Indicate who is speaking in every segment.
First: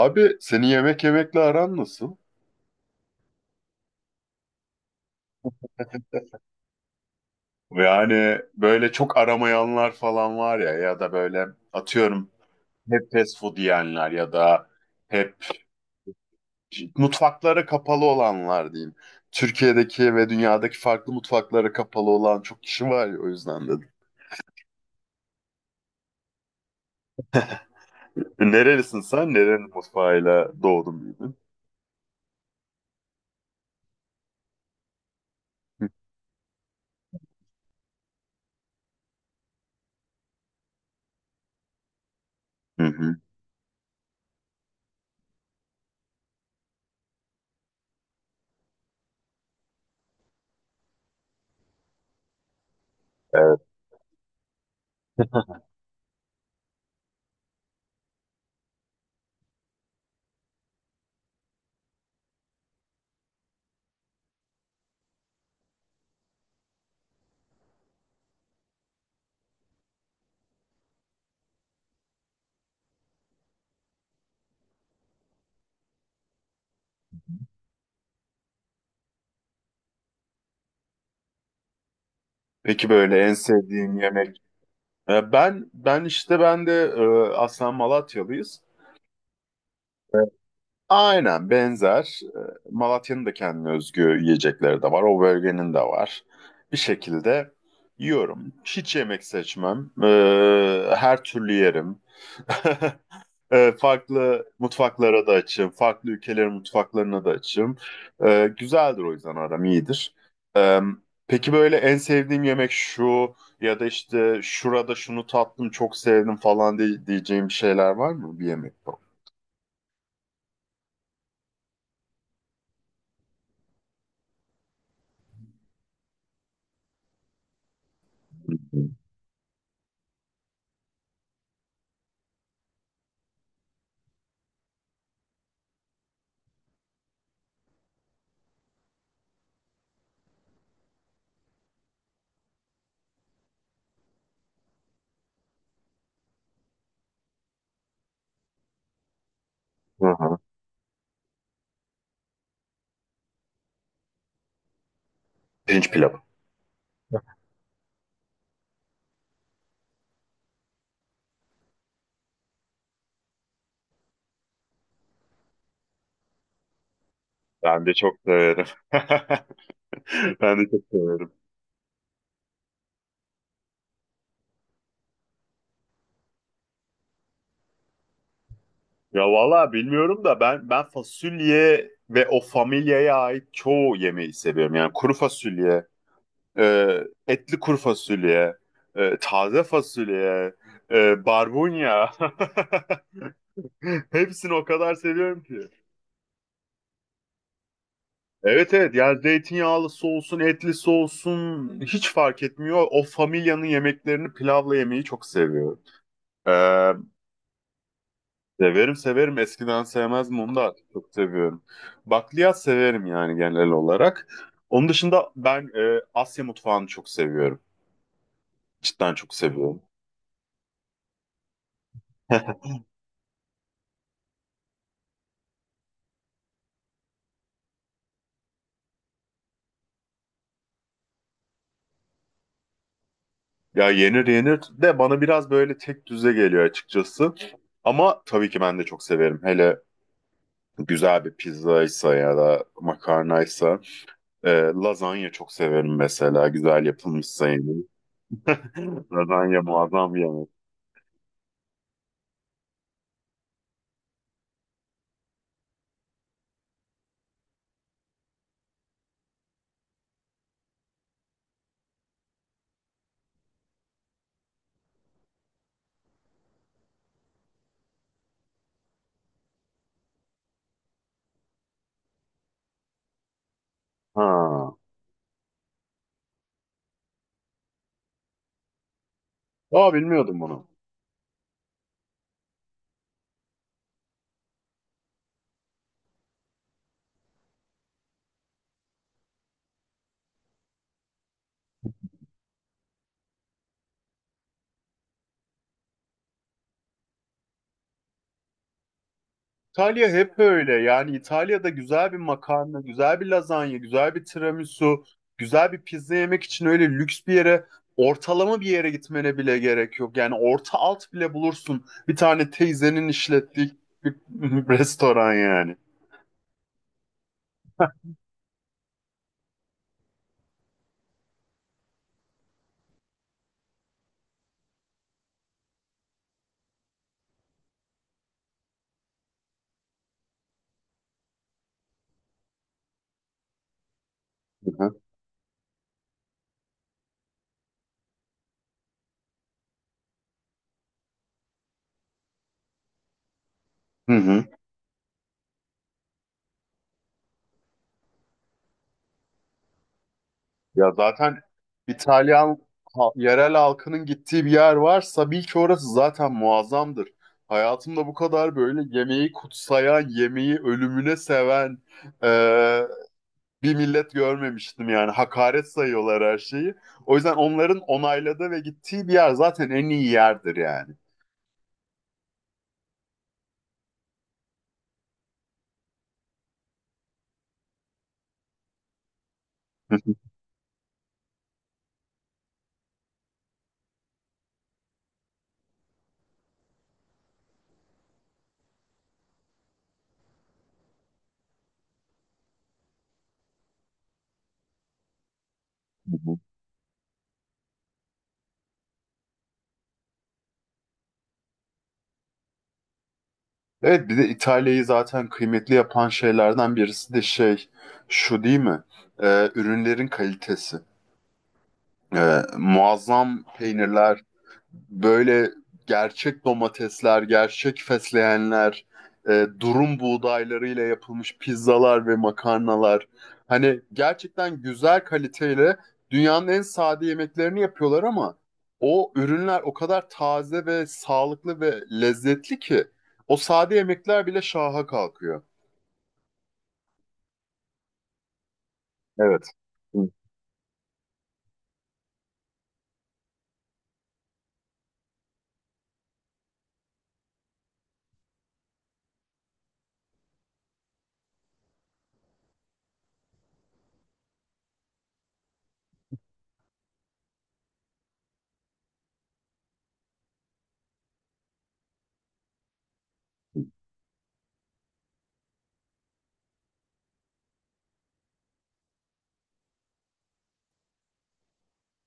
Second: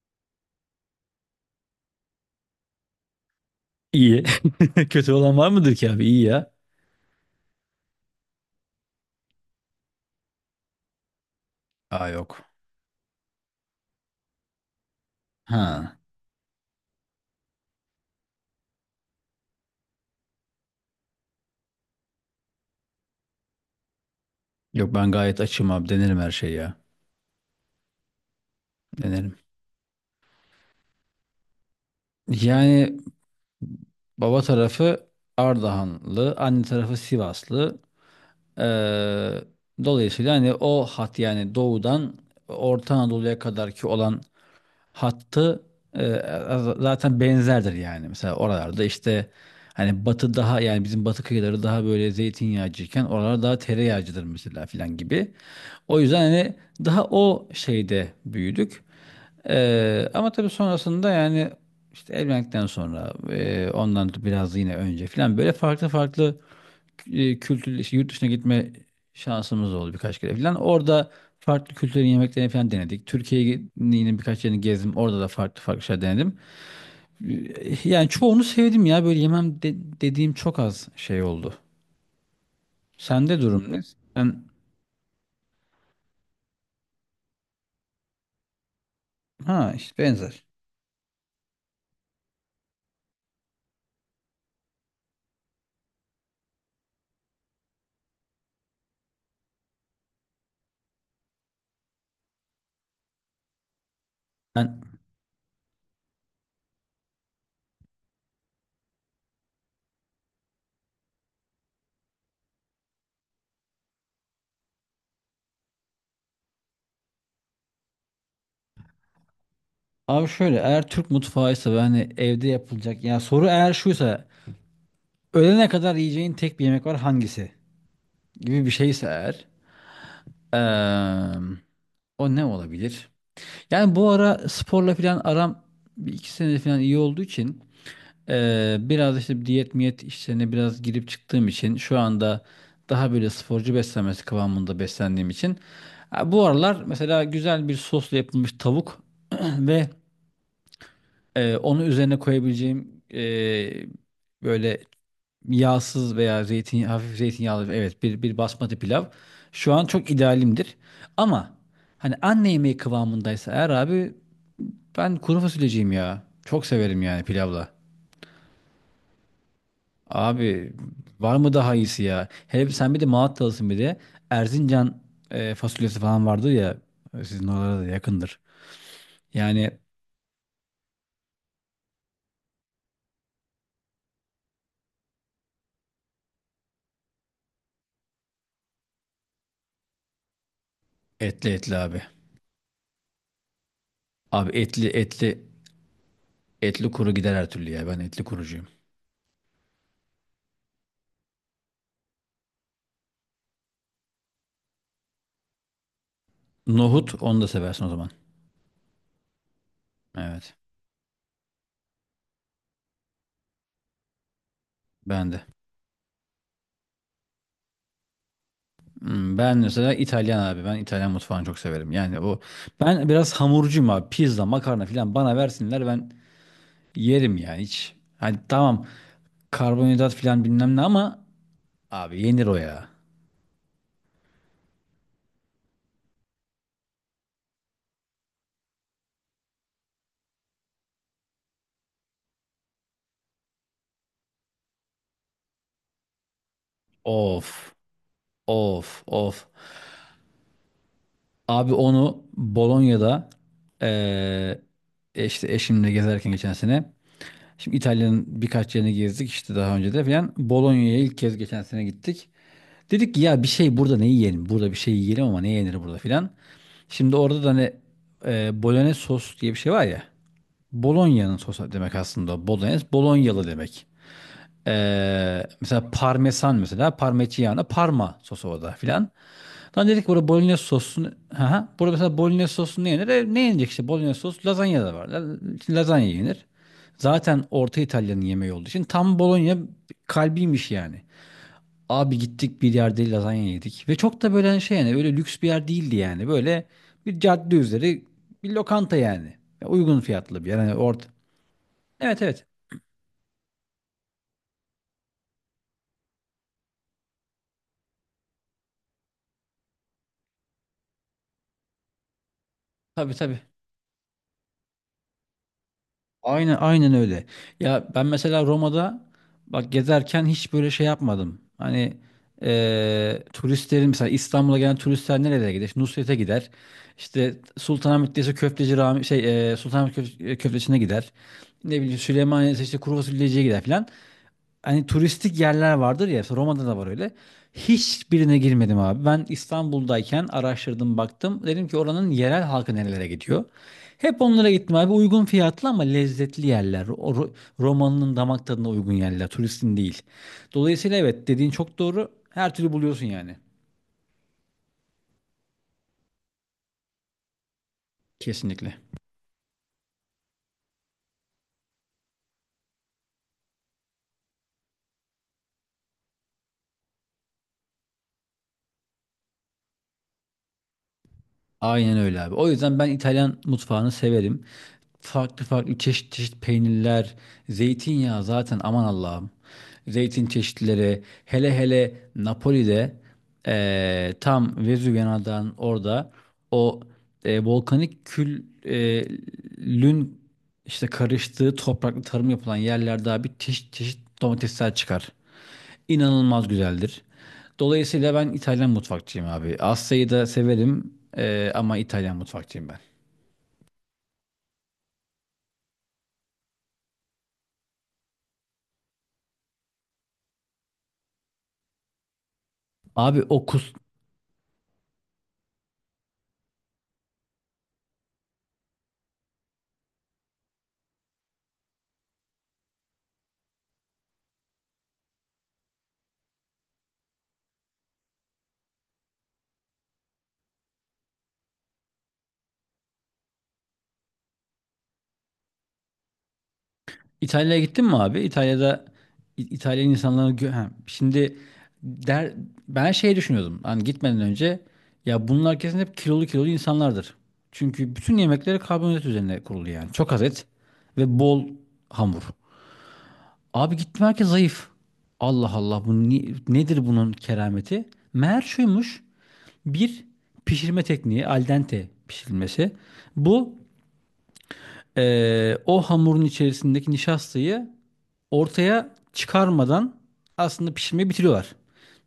Speaker 1: Abi seni yemek yemekle aran nasıl?
Speaker 2: İyi. Kötü olan var mıdır ki abi? İyi ya.
Speaker 1: Yani böyle çok aramayanlar falan var ya ya da böyle
Speaker 2: Aa,
Speaker 1: atıyorum
Speaker 2: yok.
Speaker 1: hep fast food yiyenler ya da hep
Speaker 2: Ha.
Speaker 1: mutfaklara kapalı olanlar diyeyim. Türkiye'deki ve dünyadaki farklı mutfaklara kapalı olan çok kişi var ya o yüzden dedim.
Speaker 2: Yok, ben gayet açım abi. Denerim her şeyi ya.
Speaker 1: Nerelisin sen?
Speaker 2: Denerim.
Speaker 1: Nerenin mutfağıyla doğdun büyüdün?
Speaker 2: Yani baba tarafı Ardahanlı, anne tarafı Sivaslı. Ee, Dolayısıyla hani o hat, yani doğudan
Speaker 1: Hı
Speaker 2: Orta
Speaker 1: hı.
Speaker 2: Anadolu'ya kadar ki olan hattı e, zaten benzerdir yani. Mesela oralarda işte hani batı, daha yani bizim batı kıyıları daha böyle zeytinyağcıyken oralar
Speaker 1: Evet.
Speaker 2: daha tereyağcıdır mesela filan gibi. O yüzden hani daha o şeyde büyüdük. Ama tabii sonrasında yani işte evlendikten sonra, ondan biraz yine önce filan, böyle farklı farklı kültür, işte yurt dışına gitme şansımız oldu birkaç kere falan. Orada farklı kültürlerin yemeklerini falan denedik. Türkiye'nin birkaç yerini gezdim. Orada da farklı farklı şeyler denedim. Yani çoğunu sevdim ya. Böyle dediğim çok az şey oldu.
Speaker 1: Peki böyle en
Speaker 2: Sende durum ne?
Speaker 1: sevdiğin yemek?
Speaker 2: Ben
Speaker 1: Ben ben işte de aslen Malatyalıyız.
Speaker 2: ha işte benzer.
Speaker 1: Aynen benzer. Malatya'nın da kendine özgü yiyecekleri de var. O bölgenin de var. Bir şekilde yiyorum. Hiç yemek seçmem. Her türlü yerim. Farklı
Speaker 2: Ben
Speaker 1: mutfaklara da açığım. Farklı ülkelerin mutfaklarına da açığım. Güzeldir o yüzden aram iyidir. Ee, peki böyle en sevdiğim yemek şu ya da işte şurada şunu tattım çok sevdim falan diye, diyeceğim şeyler var mı bir yemek?
Speaker 2: abi şöyle, eğer Türk mutfağıysa ve hani evde yapılacak ya, soru eğer şuysa, ölene kadar yiyeceğin tek bir yemek var hangisi gibi bir şeyse eğer, eee, o ne olabilir? Yani bu ara sporla falan aram bir iki senedir falan iyi olduğu için, biraz işte diyet miyet işlerine biraz girip çıktığım için, şu anda daha böyle sporcu beslenmesi kıvamında beslendiğim için, ha, bu aralar mesela güzel bir sosla yapılmış tavuk ve
Speaker 1: Hı hı.
Speaker 2: onu üzerine koyabileceğim, böyle
Speaker 1: Pirinç
Speaker 2: yağsız
Speaker 1: pilavı.
Speaker 2: veya zeytin hafif zeytinyağlı, evet, bir basmati pilav şu an çok idealimdir. Ama hani anne yemeği kıvamındaysa eğer abi, ben kuru fasulyeciyim ya. Çok severim yani pilavla.
Speaker 1: Ben de çok severim. Ben de
Speaker 2: Abi,
Speaker 1: çok severim.
Speaker 2: var mı daha iyisi ya? Hele sen bir de Malatyalısın bir de. Erzincan fasulyesi falan vardı ya. Sizin oralara da yakındır.
Speaker 1: Ya vallahi
Speaker 2: Yani
Speaker 1: bilmiyorum da ben fasulye ve o familyaya ait çoğu yemeği seviyorum. Yani kuru fasulye, e, etli kuru fasulye, taze fasulye,
Speaker 2: etli etli abi.
Speaker 1: barbunya.
Speaker 2: Abi
Speaker 1: Hepsini o
Speaker 2: etli
Speaker 1: kadar
Speaker 2: etli,
Speaker 1: seviyorum ki.
Speaker 2: etli kuru gider her türlü ya. Ben etli kurucuyum.
Speaker 1: Evet, evet, yani zeytinyağlısı olsun, etlisi olsun hiç fark etmiyor. O familyanın yemeklerini pilavla yemeyi çok seviyorum. Ee,
Speaker 2: Nohut, onu da seversin o zaman.
Speaker 1: Severim severim. Eskiden sevmezdim onu
Speaker 2: Evet.
Speaker 1: da artık çok seviyorum. Bakliyat severim yani genel olarak. Onun dışında
Speaker 2: Ben de.
Speaker 1: ben Asya mutfağını çok seviyorum. Cidden çok
Speaker 2: Hmm, ben
Speaker 1: seviyorum.
Speaker 2: mesela İtalyan abi. Ben İtalyan mutfağını çok severim. Yani o, ben biraz hamurcuyum abi. Pizza, makarna falan bana versinler, ben yerim ya hiç. Hani tamam, karbonhidrat filan bilmem ne ama abi yenir o ya.
Speaker 1: Ya yenir yenir de bana biraz böyle tek düze geliyor açıkçası. Ama tabii ki ben de çok severim. Hele güzel bir pizzaysa ya da makarnaysa. E, lazanya çok severim mesela. Güzel yapılmışsa yani.
Speaker 2: Of, of of.
Speaker 1: Lazanya muazzam bir yemek.
Speaker 2: Abi onu Bolonya'da, eee, işte eşimle gezerken geçen sene. Şimdi İtalya'nın birkaç yerini gezdik işte daha önce de filan. Bolonya'ya ilk kez geçen sene gittik. Dedik ki ya bir şey, burada ne yiyelim? Burada bir şey yiyelim ama ne yenir burada filan. Şimdi orada da hani bolognese sos diye bir şey var ya. Bolonya'nın sosu demek aslında. Bolognese, Bolonyalı demek.
Speaker 1: Ha.
Speaker 2: Mesela parmesan, mesela parmigiana, parma sosu o da filan. Lan
Speaker 1: Aa,
Speaker 2: dedik, burada
Speaker 1: bilmiyordum
Speaker 2: bolognese
Speaker 1: bunu.
Speaker 2: sosu, ha burada mesela bolognese sosu ne yenir? E, ne yenecek işte bolognese sosu, lazanya da var. Lazanya yenir. Zaten Orta İtalya'nın yemeği olduğu için tam Bologna kalbiymiş yani. Abi gittik bir yerde lazanya yedik ve çok da böyle şey yani, öyle lüks bir yer değildi yani. Böyle bir cadde üzeri bir lokanta yani. Ya, uygun
Speaker 1: İtalya hep
Speaker 2: fiyatlı bir yer.
Speaker 1: öyle.
Speaker 2: Yani orta.
Speaker 1: Yani İtalya'da güzel bir
Speaker 2: Evet, evet.
Speaker 1: makarna, güzel bir lazanya, güzel bir tiramisu, güzel bir pizza yemek için öyle lüks bir yere, ortalama bir yere gitmene bile gerek yok. Yani orta alt bile bulursun. Bir tane teyzenin
Speaker 2: Tabii, tabii.
Speaker 1: işlettiği bir restoran yani.
Speaker 2: Aynen, aynen öyle. Ya ben mesela Roma'da, bak, gezerken hiç böyle şey yapmadım. Hani turistlerin mesela İstanbul'a gelen turistler nerelere gider? İşte Nusret'e gider. İşte Sultanahmet'teyse Köfteci Rami, şey, Sultanahmet Köfteci'ne gider. Ne bileyim, Süleymaniye'de işte kuru fasulyeciye gider filan,
Speaker 1: Hı
Speaker 2: hani
Speaker 1: hı.
Speaker 2: turistik yerler vardır ya, işte Roma'da da var öyle. Hiçbirine girmedim abi. Ben İstanbul'dayken araştırdım baktım. Dedim ki oranın yerel halkı nerelere gidiyor.
Speaker 1: Hı
Speaker 2: Hep
Speaker 1: hı.
Speaker 2: onlara gittim abi. Uygun fiyatlı ama lezzetli yerler. Romalının damak tadına uygun yerler. Turistin değil.
Speaker 1: Ya
Speaker 2: Dolayısıyla evet,
Speaker 1: zaten
Speaker 2: dediğin çok doğru. Her
Speaker 1: İtalyan
Speaker 2: türlü buluyorsun yani.
Speaker 1: yerel halkının gittiği bir yer varsa bil ki orası zaten muazzamdır. Hayatımda bu kadar
Speaker 2: Kesinlikle.
Speaker 1: böyle yemeği kutsayan, yemeği ölümüne seven, bir millet görmemiştim yani. Hakaret sayıyorlar her şeyi. O yüzden onların onayladığı ve gittiği bir yer zaten en iyi yerdir yani.
Speaker 2: Aynen öyle abi. O yüzden ben İtalyan mutfağını severim. Farklı farklı, çeşit çeşit peynirler, zeytinyağı zaten aman Allah'ım. Zeytin çeşitleri, hele hele Napoli'de, tam Vezüv yanağından orada o, volkanik küllün işte karıştığı topraklı tarım yapılan yerlerde abi, çeşit çeşit domatesler çıkar, inanılmaz güzeldir. Dolayısıyla ben İtalyan mutfakçıyım abi. Asya'yı da severim ama İtalyan mutfakçıyım ben.
Speaker 1: Evet bir de İtalya'yı zaten kıymetli yapan şeylerden birisi de şey şu değil mi? Ürünlerin kalitesi.
Speaker 2: Abi
Speaker 1: Muazzam
Speaker 2: o kus...
Speaker 1: peynirler, böyle gerçek domatesler, gerçek fesleğenler, durum buğdaylarıyla yapılmış pizzalar ve makarnalar. Hani gerçekten güzel kaliteyle dünyanın en sade yemeklerini yapıyorlar ama o ürünler o kadar taze ve sağlıklı ve lezzetli ki o sade yemekler bile şaha kalkıyor.
Speaker 2: İtalya'ya gittin mi abi? İtalya'da
Speaker 1: Evet.
Speaker 2: İtalyan
Speaker 1: Hı.
Speaker 2: ha, şimdi der... ben şey düşünüyordum. Hani gitmeden önce ya bunlar kesin hep kilolu kilolu insanlardır. Çünkü bütün yemekleri karbonhidrat üzerine kurulu yani. Çok az et ve bol hamur. Abi gittim, herkes zayıf. Allah Allah, bu nedir bunun kerameti? Meğer şuymuş. Bir pişirme tekniği, al dente pişirilmesi. Bu o hamurun içerisindeki nişastayı ortaya çıkarmadan aslında pişirmeyi bitiriyorlar.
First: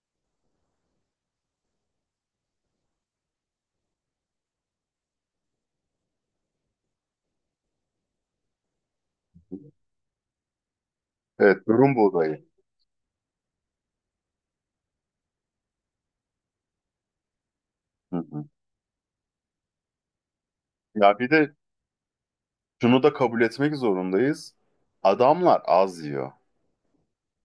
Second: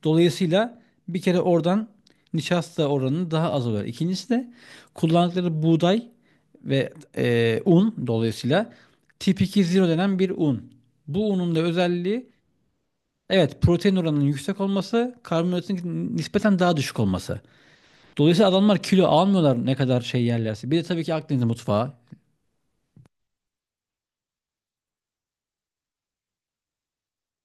Speaker 2: Dolayısıyla bir kere oradan nişasta oranı daha az oluyor. İkincisi de kullandıkları buğday ve un, dolayısıyla tip 2.0 denen bir un. Bu unun da
Speaker 1: Evet, durum
Speaker 2: özelliği,
Speaker 1: buğdayı.
Speaker 2: evet, protein oranının yüksek olması, karbonhidratın nispeten daha düşük olması.
Speaker 1: Hı hı.
Speaker 2: Dolayısıyla adamlar kilo almıyorlar ne kadar şey yerlerse. Bir de tabii ki
Speaker 1: Ya bir
Speaker 2: Akdeniz
Speaker 1: de
Speaker 2: mutfağı.
Speaker 1: şunu da kabul etmek zorundayız. Adamlar az yiyor.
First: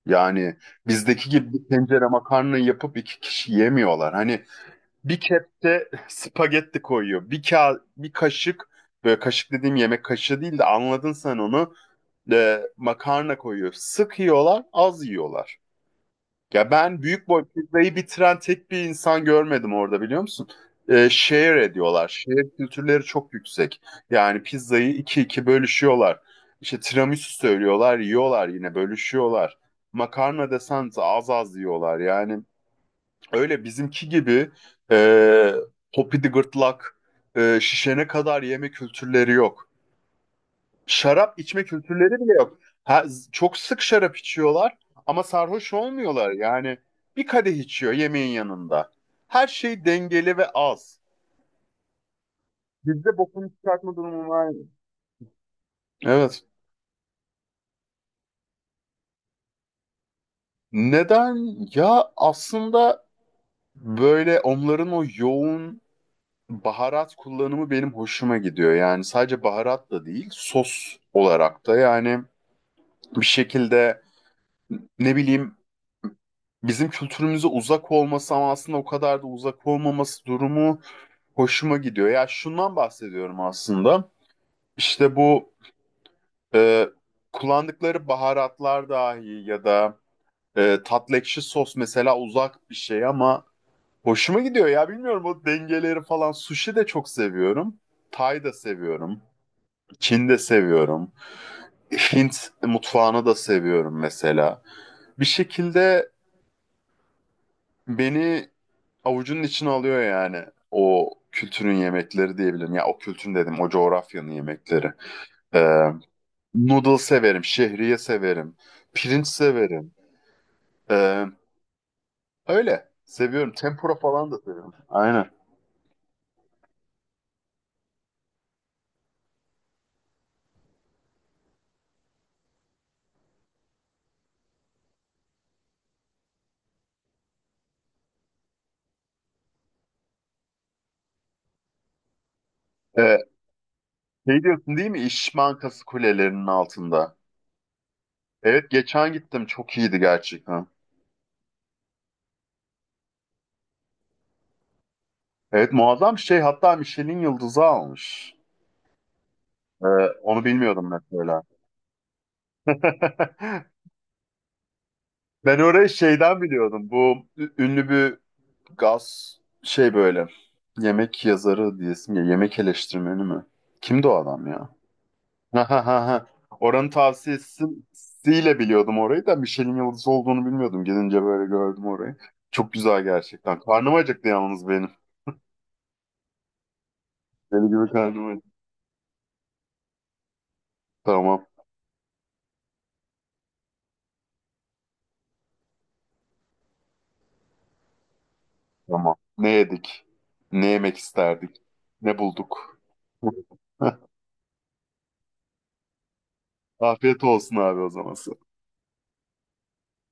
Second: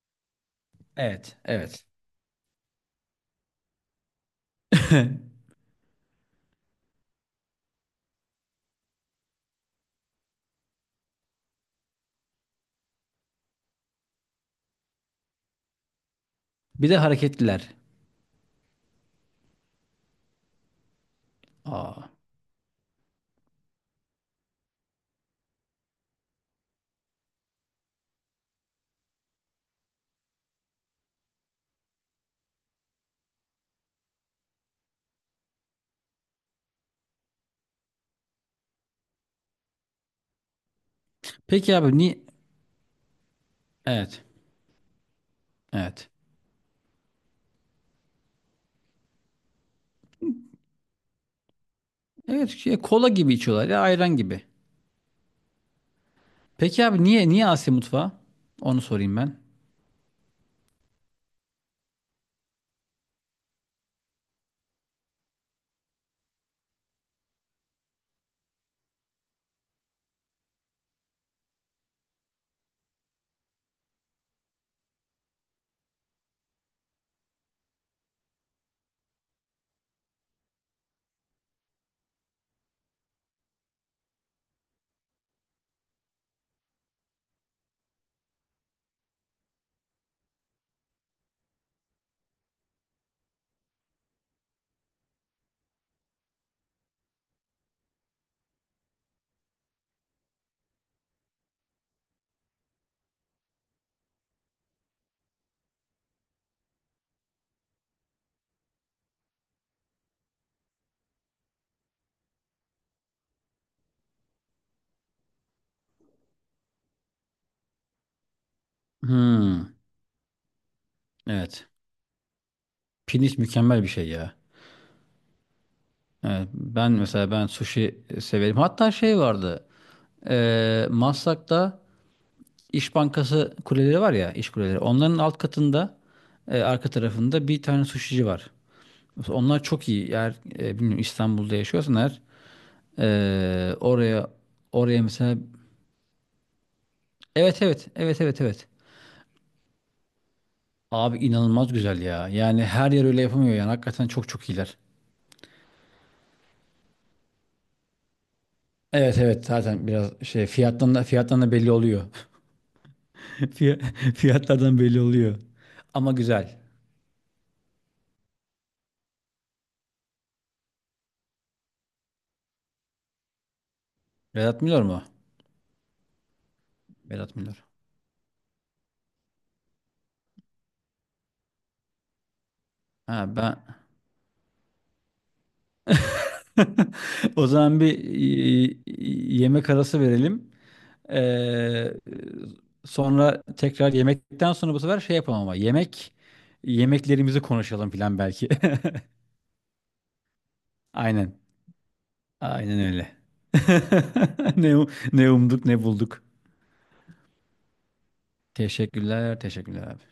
Speaker 1: Yani bizdeki
Speaker 2: Evet,
Speaker 1: gibi bir
Speaker 2: evet.
Speaker 1: tencere makarna yapıp iki kişi yemiyorlar. Hani bir kepçe spagetti koyuyor. Bir kaşık böyle kaşık dediğim yemek kaşığı değil de anladın sen onu. E, makarna koyuyor. Sık yiyorlar, az yiyorlar. Ya
Speaker 2: Bir de
Speaker 1: ben büyük boy
Speaker 2: hareketliler.
Speaker 1: pizzayı bitiren tek bir insan görmedim orada biliyor musun? Share ediyorlar.
Speaker 2: Aa.
Speaker 1: Share kültürleri çok yüksek. Yani pizzayı iki bölüşüyorlar. İşte tiramisu söylüyorlar, yiyorlar yine bölüşüyorlar. Makarna desen de az az yiyorlar. Yani öyle bizimki gibi e, popidi gırtlak, şişene kadar yeme kültürleri yok. Şarap içme
Speaker 2: Peki abi niye?
Speaker 1: kültürleri bile yok. Ha, çok sık şarap
Speaker 2: Evet.
Speaker 1: içiyorlar ama sarhoş
Speaker 2: Evet.
Speaker 1: olmuyorlar. Yani bir kadeh içiyor yemeğin yanında. Her şey dengeli ve az.
Speaker 2: Evet şey, kola
Speaker 1: Bizde
Speaker 2: gibi
Speaker 1: bokunu
Speaker 2: içiyorlar ya,
Speaker 1: çıkartma
Speaker 2: ayran
Speaker 1: durumu
Speaker 2: gibi.
Speaker 1: var. Evet.
Speaker 2: Peki abi niye, niye Asya mutfağı? Onu sorayım ben.
Speaker 1: Neden? Ya aslında böyle onların o yoğun baharat kullanımı benim hoşuma gidiyor. Yani sadece baharat da değil, sos olarak da yani bir şekilde ne bileyim bizim kültürümüze uzak olması ama aslında o kadar da uzak olmaması durumu hoşuma gidiyor. Ya şundan bahsediyorum aslında. İşte bu e, kullandıkları baharatlar dahi ya da tatlı ekşi sos mesela uzak bir şey ama hoşuma gidiyor ya bilmiyorum o dengeleri falan. Sushi de çok seviyorum. Tay da seviyorum. Çin de seviyorum. Hint mutfağını da seviyorum mesela. Bir şekilde beni avucunun içine alıyor yani o kültürün yemekleri diyebilirim. Ya o kültürün dedim o coğrafyanın yemekleri. Ee, noodle severim, şehriye severim, pirinç
Speaker 2: Hmm.
Speaker 1: severim. Ee,
Speaker 2: Evet.
Speaker 1: öyle
Speaker 2: Pirinç
Speaker 1: seviyorum.
Speaker 2: mükemmel bir
Speaker 1: Tempura
Speaker 2: şey
Speaker 1: falan
Speaker 2: ya.
Speaker 1: da severim. Aynen.
Speaker 2: Evet, ben mesela ben sushi severim. Hatta şey vardı. Maslak'ta İş Bankası kuleleri var ya, iş kuleleri. Onların alt katında arka tarafında bir tane sushici var. Mesela onlar çok iyi. Eğer bilmiyorum İstanbul'da yaşıyorsan eğer,
Speaker 1: Ee,
Speaker 2: e, oraya
Speaker 1: şey diyorsun değil mi?
Speaker 2: oraya mesela,
Speaker 1: İş Bankası kulelerinin altında.
Speaker 2: evet evet evet evet evet.
Speaker 1: Evet geçen gittim çok iyiydi gerçekten.
Speaker 2: Abi inanılmaz güzel ya. Yani her yer öyle yapamıyor yani. Hakikaten çok çok iyiler.
Speaker 1: Evet muazzam bir şey hatta Michelin yıldızı almış.
Speaker 2: Evet, evet,
Speaker 1: Ee,
Speaker 2: zaten biraz
Speaker 1: onu
Speaker 2: şey
Speaker 1: bilmiyordum mesela.
Speaker 2: fiyattan da belli oluyor. Fiyatlardan belli oluyor.
Speaker 1: Ben orayı
Speaker 2: Ama
Speaker 1: şeyden
Speaker 2: güzel.
Speaker 1: biliyordum. Bu ünlü bir gaz şey böyle. Yemek yazarı diyesim ya. Yemek eleştirmeni mi? Kimdi o adam ya?
Speaker 2: Vedat Milor mu?
Speaker 1: Ha ha ha. Ha. Oranın
Speaker 2: Vedat Milor.
Speaker 1: tavsiyesiyle biliyordum orayı da Michelin yıldızı olduğunu bilmiyordum. Gidince böyle gördüm orayı. Çok güzel
Speaker 2: Ha
Speaker 1: gerçekten.
Speaker 2: ben
Speaker 1: Karnım acıktı yalnız benim.
Speaker 2: O
Speaker 1: Deli
Speaker 2: zaman
Speaker 1: gibi
Speaker 2: bir
Speaker 1: karnım acıktı.
Speaker 2: yemek arası verelim.
Speaker 1: Tamam.
Speaker 2: Ee, Sonra tekrar yemekten sonra bu sefer şey yapalım ama yemeklerimizi konuşalım falan belki.
Speaker 1: Tamam. Ne yedik? Ne yemek
Speaker 2: Aynen.
Speaker 1: isterdik? Ne bulduk?
Speaker 2: Aynen öyle. Ne, ne umduk ne bulduk.
Speaker 1: Afiyet olsun abi o zaman.
Speaker 2: Teşekkürler, teşekkürler abi.